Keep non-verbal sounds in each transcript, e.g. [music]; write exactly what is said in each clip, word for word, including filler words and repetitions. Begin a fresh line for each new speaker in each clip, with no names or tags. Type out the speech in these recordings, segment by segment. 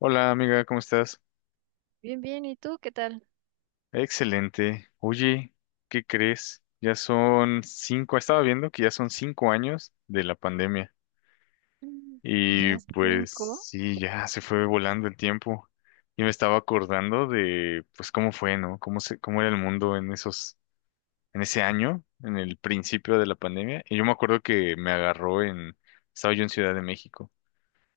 Hola amiga, ¿cómo estás?
Bien, bien. ¿Y tú qué tal?
Excelente. Oye, ¿qué crees? Ya son cinco, estaba viendo que ya son cinco años de la pandemia
Mm. Ya
y pues
cinco.
sí, ya se fue volando el tiempo y me estaba acordando de pues cómo fue, ¿no? Cómo se, cómo era el mundo en esos, en ese año, en el principio de la pandemia y yo me acuerdo que me agarró en, estaba yo en Ciudad de México.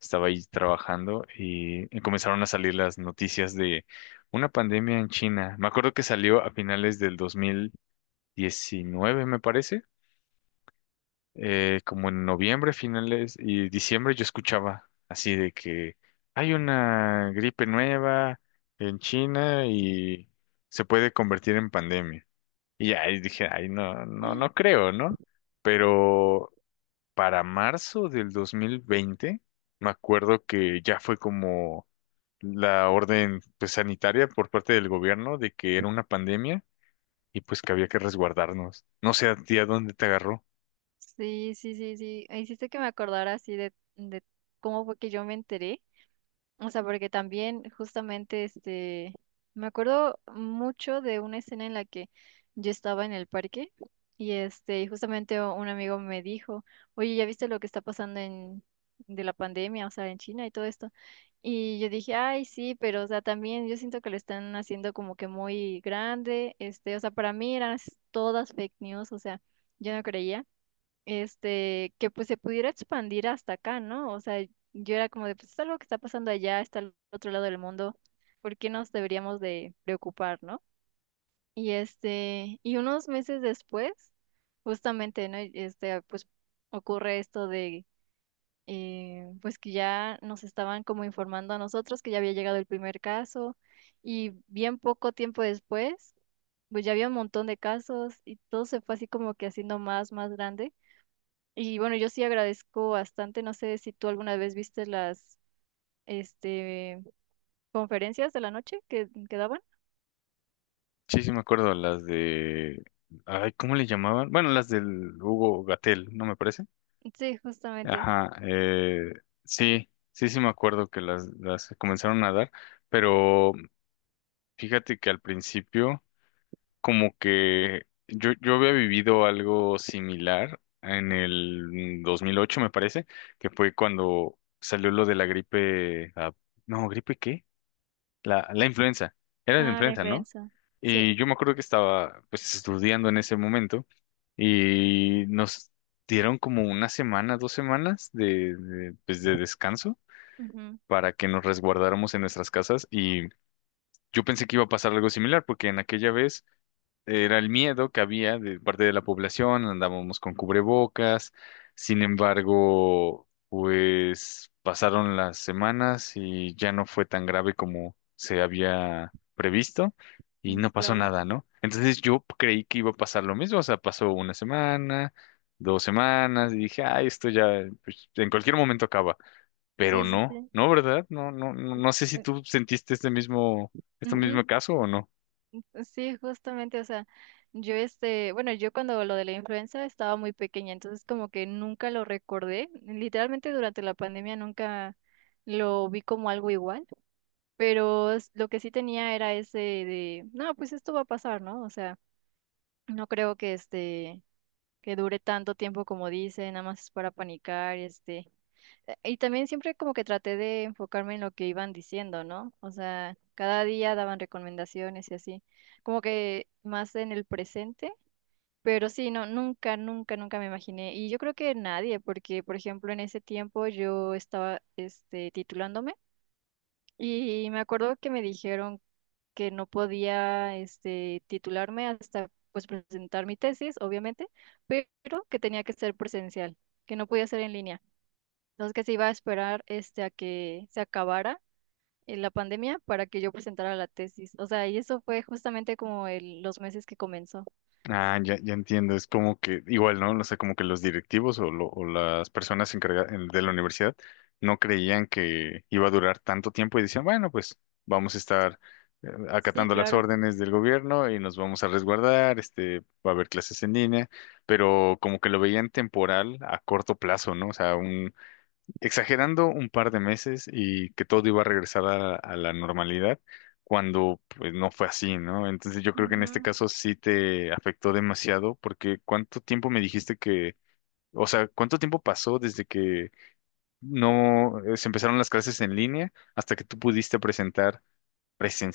Estaba ahí trabajando y y comenzaron a salir las noticias de una pandemia en China. Me acuerdo que salió a finales del dos mil diecinueve, me parece, eh, como en noviembre, finales y diciembre yo escuchaba así de que hay una gripe nueva en China y se puede convertir en pandemia. Y ahí dije, ay, no, no, no creo, ¿no? Pero para marzo del dos mil veinte, me acuerdo que ya fue como la orden pues, sanitaria por parte del gobierno de que era una pandemia y pues que había que resguardarnos. No sé a ti a dónde te agarró.
Sí, sí, sí, sí. Hiciste que me acordara así de, de cómo fue que yo me enteré. O sea, porque también justamente este, me acuerdo mucho de una escena en la que yo estaba en el parque y este, y justamente u- un amigo me dijo, oye, ¿ya viste lo que está pasando en de la pandemia, o sea, en China y todo esto? Y yo dije, ay, sí, pero o sea, también yo siento que lo están haciendo como que muy grande, este, o sea, para mí eran s- todas fake news, o sea, yo no creía este, que pues se pudiera expandir hasta acá, ¿no? O sea, yo era como de, pues es algo que está pasando allá, está al otro lado del mundo, ¿por qué nos deberíamos de preocupar?, ¿no? Y este, y unos meses después, justamente, ¿no? Este, pues ocurre esto de, eh, pues que ya nos estaban como informando a nosotros que ya había llegado el primer caso y bien poco tiempo después, pues ya había un montón de casos y todo se fue así como que haciendo más, más grande. Y bueno, yo sí agradezco bastante, no sé si tú alguna vez viste las este conferencias de la noche que, que daban.
Sí, sí me acuerdo, las de... Ay, ¿cómo le llamaban? Bueno, las del Hugo Gatel, ¿no me parece?
Sí, justamente.
Ajá, eh, sí, sí, sí me acuerdo que las, las comenzaron a dar, pero fíjate que al principio... Como que yo, yo había vivido algo similar en el dos mil ocho me parece, que fue cuando salió lo de la gripe, ah, no, ¿gripe qué? La, la influenza, era la
Ah, la
influenza, ¿no?
influenza. Sí.
Y yo me acuerdo que estaba pues estudiando en ese momento y nos dieron como una semana, dos semanas de, de, pues, de descanso
Ujú,
para que nos resguardáramos en nuestras casas y yo pensé que iba a pasar algo similar porque en aquella vez era el miedo que había de parte de la población, andábamos con cubrebocas, sin embargo, pues pasaron las semanas y ya no fue tan grave como se había previsto y
mm,
no pasó
claro.
nada, ¿no? Entonces yo creí que iba a pasar lo mismo, o sea, pasó una semana, dos semanas y dije, ay, esto ya pues, en cualquier momento acaba, pero
Sí, sí,
no,
sí.
no, ¿verdad? No, no, no no sé si
Eh,
tú sentiste este mismo, este
Ujú.
mismo caso o no.
Sí, justamente, o sea, yo este, bueno, yo cuando lo de la influenza estaba muy pequeña, entonces como que nunca lo recordé. Literalmente durante la pandemia nunca lo vi como algo igual, pero s- lo que sí tenía era ese de, no, pues esto va a pasar, ¿no? O sea, no creo que este que dure tanto tiempo como dice, nada más es para panicar, este. Eh, Y también siempre como que traté de enfocarme en lo que iban diciendo, ¿no? O sea, cada día daban recomendaciones y así, como que más en el presente, pero sí, no, nunca, nunca, nunca me imaginé. Y yo creo que nadie, porque por ejemplo en ese tiempo yo estaba este titulándome. Y me acuerdo que me dijeron que no podía este, titularme hasta pues presentar mi tesis, obviamente, pero que tenía que ser presencial, que no podía ser en línea. Entonces que se iba a esperar este, a que se acabara eh, la pandemia para que yo presentara la tesis. O sea, y eso fue justamente como el- los meses que comenzó.
Ah, ya, ya entiendo, es como que igual, ¿no? O sea, como que los directivos o, lo- o las personas encargadas de la universidad no creían que iba a durar tanto tiempo y decían, bueno, pues vamos a estar eh,
Sí,
acatando las
claro.
órdenes del gobierno y nos vamos a resguardar, este, va a haber clases en línea, pero como que lo veían temporal a corto plazo, ¿no? O sea, exagerando un par de meses y que todo iba a regresar a, a la normalidad cuando pues no fue así, ¿no? Entonces yo creo que en este
Ujú.
caso sí te afectó demasiado porque ¿cuánto tiempo me dijiste que, o sea, cuánto tiempo pasó desde que no eh, se empezaron las clases en línea hasta que tú pudiste presentar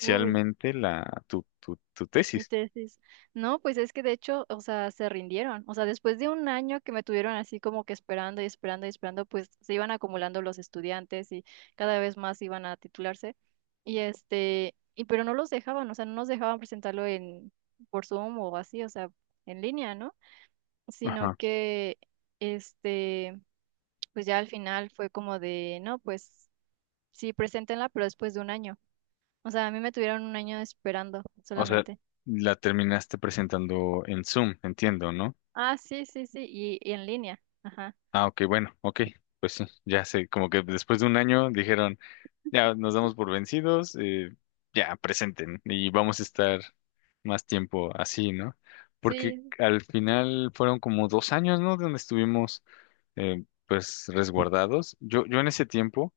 Uy.
la tu tu tu
Mi
tesis?
tesis. No, pues es que de hecho, o sea, se rindieron. O sea, después de un año que me tuvieron así como que esperando y esperando y esperando, pues se iban acumulando los estudiantes y cada vez más iban a titularse. Y este, y pero no los dejaban, o sea, no nos dejaban presentarlo en por Zoom o así, o sea, en línea, ¿no? Sino
Ajá.
que este, pues ya al final fue como de, no, pues sí, preséntenla, pero después de un año. O sea, a mí me tuvieron un año esperando
O sea,
solamente.
la terminaste presentando en Zoom, entiendo, ¿no?
Ah, sí, sí, sí, y, y en línea. Ajá.
Ah, ok, bueno, ok, pues sí, ya sé, como que después de un año dijeron, ya nos damos por vencidos, eh, ya presenten y vamos a estar más tiempo así, ¿no? Porque
Sí.
al final fueron como dos años, ¿no? Donde estuvimos, eh, pues, resguardados. Yo, yo en ese tiempo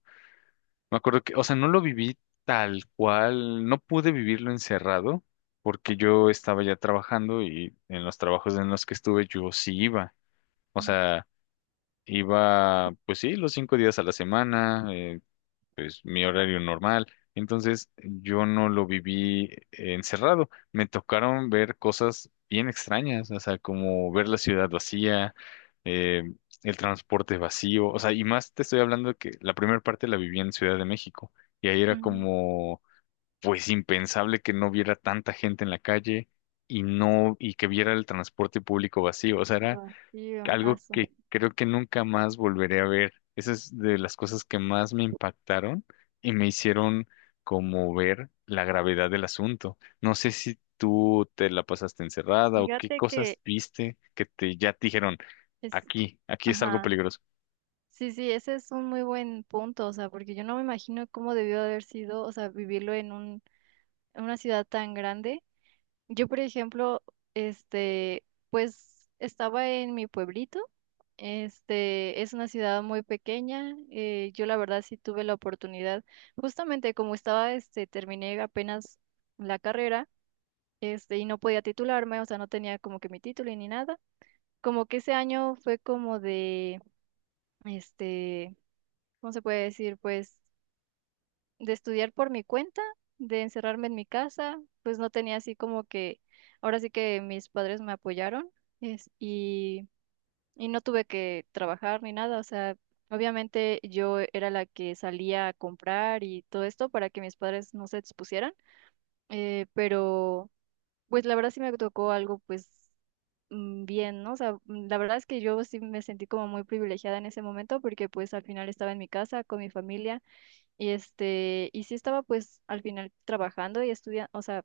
me acuerdo que, o sea, no lo viví tal cual, no pude vivirlo encerrado porque yo estaba ya trabajando y en los trabajos en los que estuve yo sí iba, o sea Iba, pues sí, los cinco días a la semana, eh, pues mi horario normal. Entonces yo no lo viví encerrado. Me tocaron ver cosas bien extrañas, o sea, como ver la ciudad vacía, eh, el transporte vacío. O sea, y más te estoy hablando de que la primera parte la viví en Ciudad de México. Y ahí era
Ujú.
como, pues impensable que no viera tanta gente en la calle y no, y que viera el transporte público vacío. O sea, era
Vacío,
algo
aso.
que creo que nunca más volveré a ver. Esa es de las cosas que más me impactaron y me hicieron como ver la gravedad del asunto. No sé si tú te la pasaste encerrada o qué
Fíjate que
cosas viste que te ya te dijeron,
es,
aquí, aquí es algo
ajá.
peligroso.
Sí, sí, ese es un muy buen punto, o sea, porque yo no me imagino cómo debió haber sido, o sea, vivirlo en un, en una ciudad tan grande. Yo, por ejemplo, este, pues estaba en mi pueblito. Este es una ciudad muy pequeña. eh, yo la verdad sí tuve la oportunidad, justamente como estaba, este, terminé apenas la carrera. este, y no podía titularme, o sea, no tenía como que mi título y ni nada. Como que ese año fue como de, este, ¿cómo se puede decir? Pues de estudiar por mi cuenta, de encerrarme en mi casa, pues no tenía así como que, ahora sí que mis padres me apoyaron, es, y, y no tuve que trabajar ni nada, o sea, obviamente yo era la que salía a comprar y todo esto para que mis padres no se expusieran, eh, pero. Pues la verdad sí me tocó algo pues mm, bien, ¿no? O sea, mm, la verdad es que yo sí me sentí como muy privilegiada en ese momento porque pues al final estaba en mi casa con mi familia y este, y sí estaba pues al final trabajando y estudiando, o sea,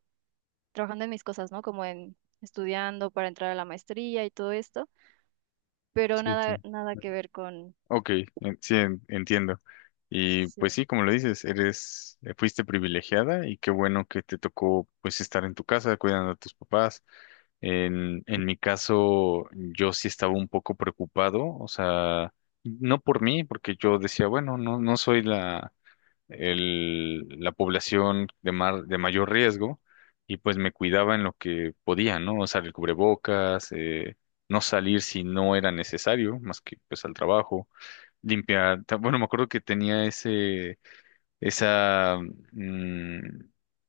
trabajando en mis cosas, ¿no? Como en estudiando para entrar a la maestría y todo esto, pero
Sí,
nada,
sí.
nada que ver con.
Ok, en- sí, en- entiendo. Y pues
Sí.
sí, como lo dices, eres, eh, fuiste privilegiada y qué bueno que te tocó pues estar en tu casa cuidando a tus papás. En, en mi caso, yo sí estaba un poco preocupado, o sea, no por mí, porque yo decía, bueno, no, no soy la, el- la población de, mar- de mayor riesgo, y pues me cuidaba en lo que podía, ¿no? O sea, el cubrebocas, eh, no salir si no era necesario, más que pues al trabajo, limpiar, ta- bueno, me acuerdo que tenía ese, esa mm,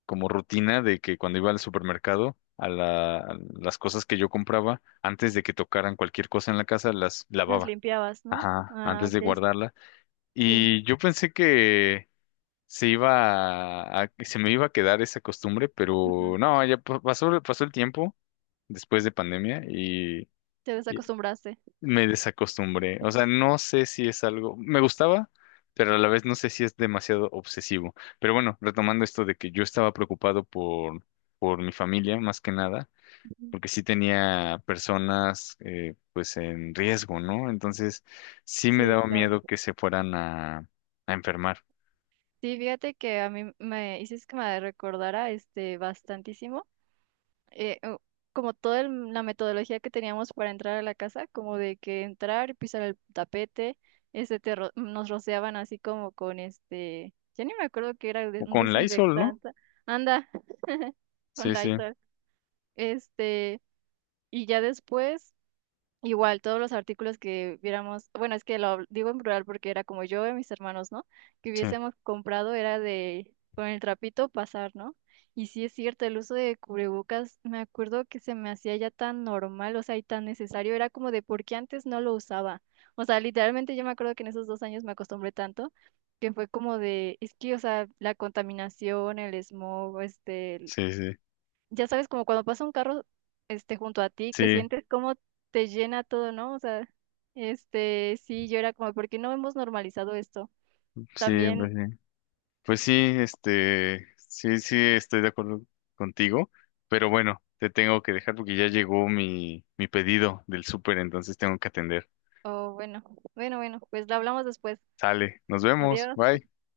como rutina de que cuando iba al supermercado, a la- a las cosas que yo compraba, antes de que tocaran cualquier cosa en la casa, las
Las
lavaba,
limpiabas, ¿no?
ah,
Ah,
antes de
ok,
guardarla.
sí.
Y yo pensé que se iba a- a- se me iba a quedar esa costumbre,
Ujú.
pero no, ya pa- pasó, pasó el tiempo después de pandemia y
Te desacostumbraste.
me desacostumbré. O sea, no sé si es algo, me gustaba, pero a la vez no sé si es demasiado obsesivo. Pero bueno, retomando esto de que yo estaba preocupado por, por mi familia, más que nada,
Ujú.
porque sí tenía personas eh, pues en riesgo, ¿no? Entonces sí me
Sí,
daba
claro.
miedo que se fueran a, a enfermar.
Sí, fíjate que a mí me hiciste que me recordara este bastantísimo, eh, u- como toda el- la metodología que teníamos para entrar a la casa, como de que entrar, y pisar el tapete, este te ro- nos rociaban así como con este, ya ni me acuerdo que era de-
O
un
con Lysol, ¿no?
desinfectante, anda, [laughs] con
Sí, sí,
Lysol, este, y ya después igual, todos los artículos que viéramos, bueno, es que lo habl- digo en plural porque era como yo y mis hermanos, ¿no? Que
sí,
hubiésemos comprado era de con el trapito pasar, ¿no? Y sí es cierto, el uso de cubrebocas, me acuerdo que se me hacía ya tan normal, o sea, y tan necesario, era como de por qué antes no lo usaba. O sea, literalmente yo me acuerdo que en esos dos años me acostumbré tanto que fue como de, es que, o sea, la contaminación, el smog, este,
sí, sí.
ya sabes, como cuando pasa un carro este, junto a ti, que
Sí,
sientes cómo te llena todo, ¿no? O sea, este, sí, yo era como, ¿por qué no hemos normalizado esto?
sí, pues,
También,
sí. Pues sí, este, sí, sí, estoy de acuerdo contigo, pero bueno, te tengo que dejar porque ya llegó mi, mi pedido del súper, entonces tengo que atender.
oh, bueno, bueno, bueno, pues lo hablamos después.
Sale, nos vemos,
Adiós.
bye.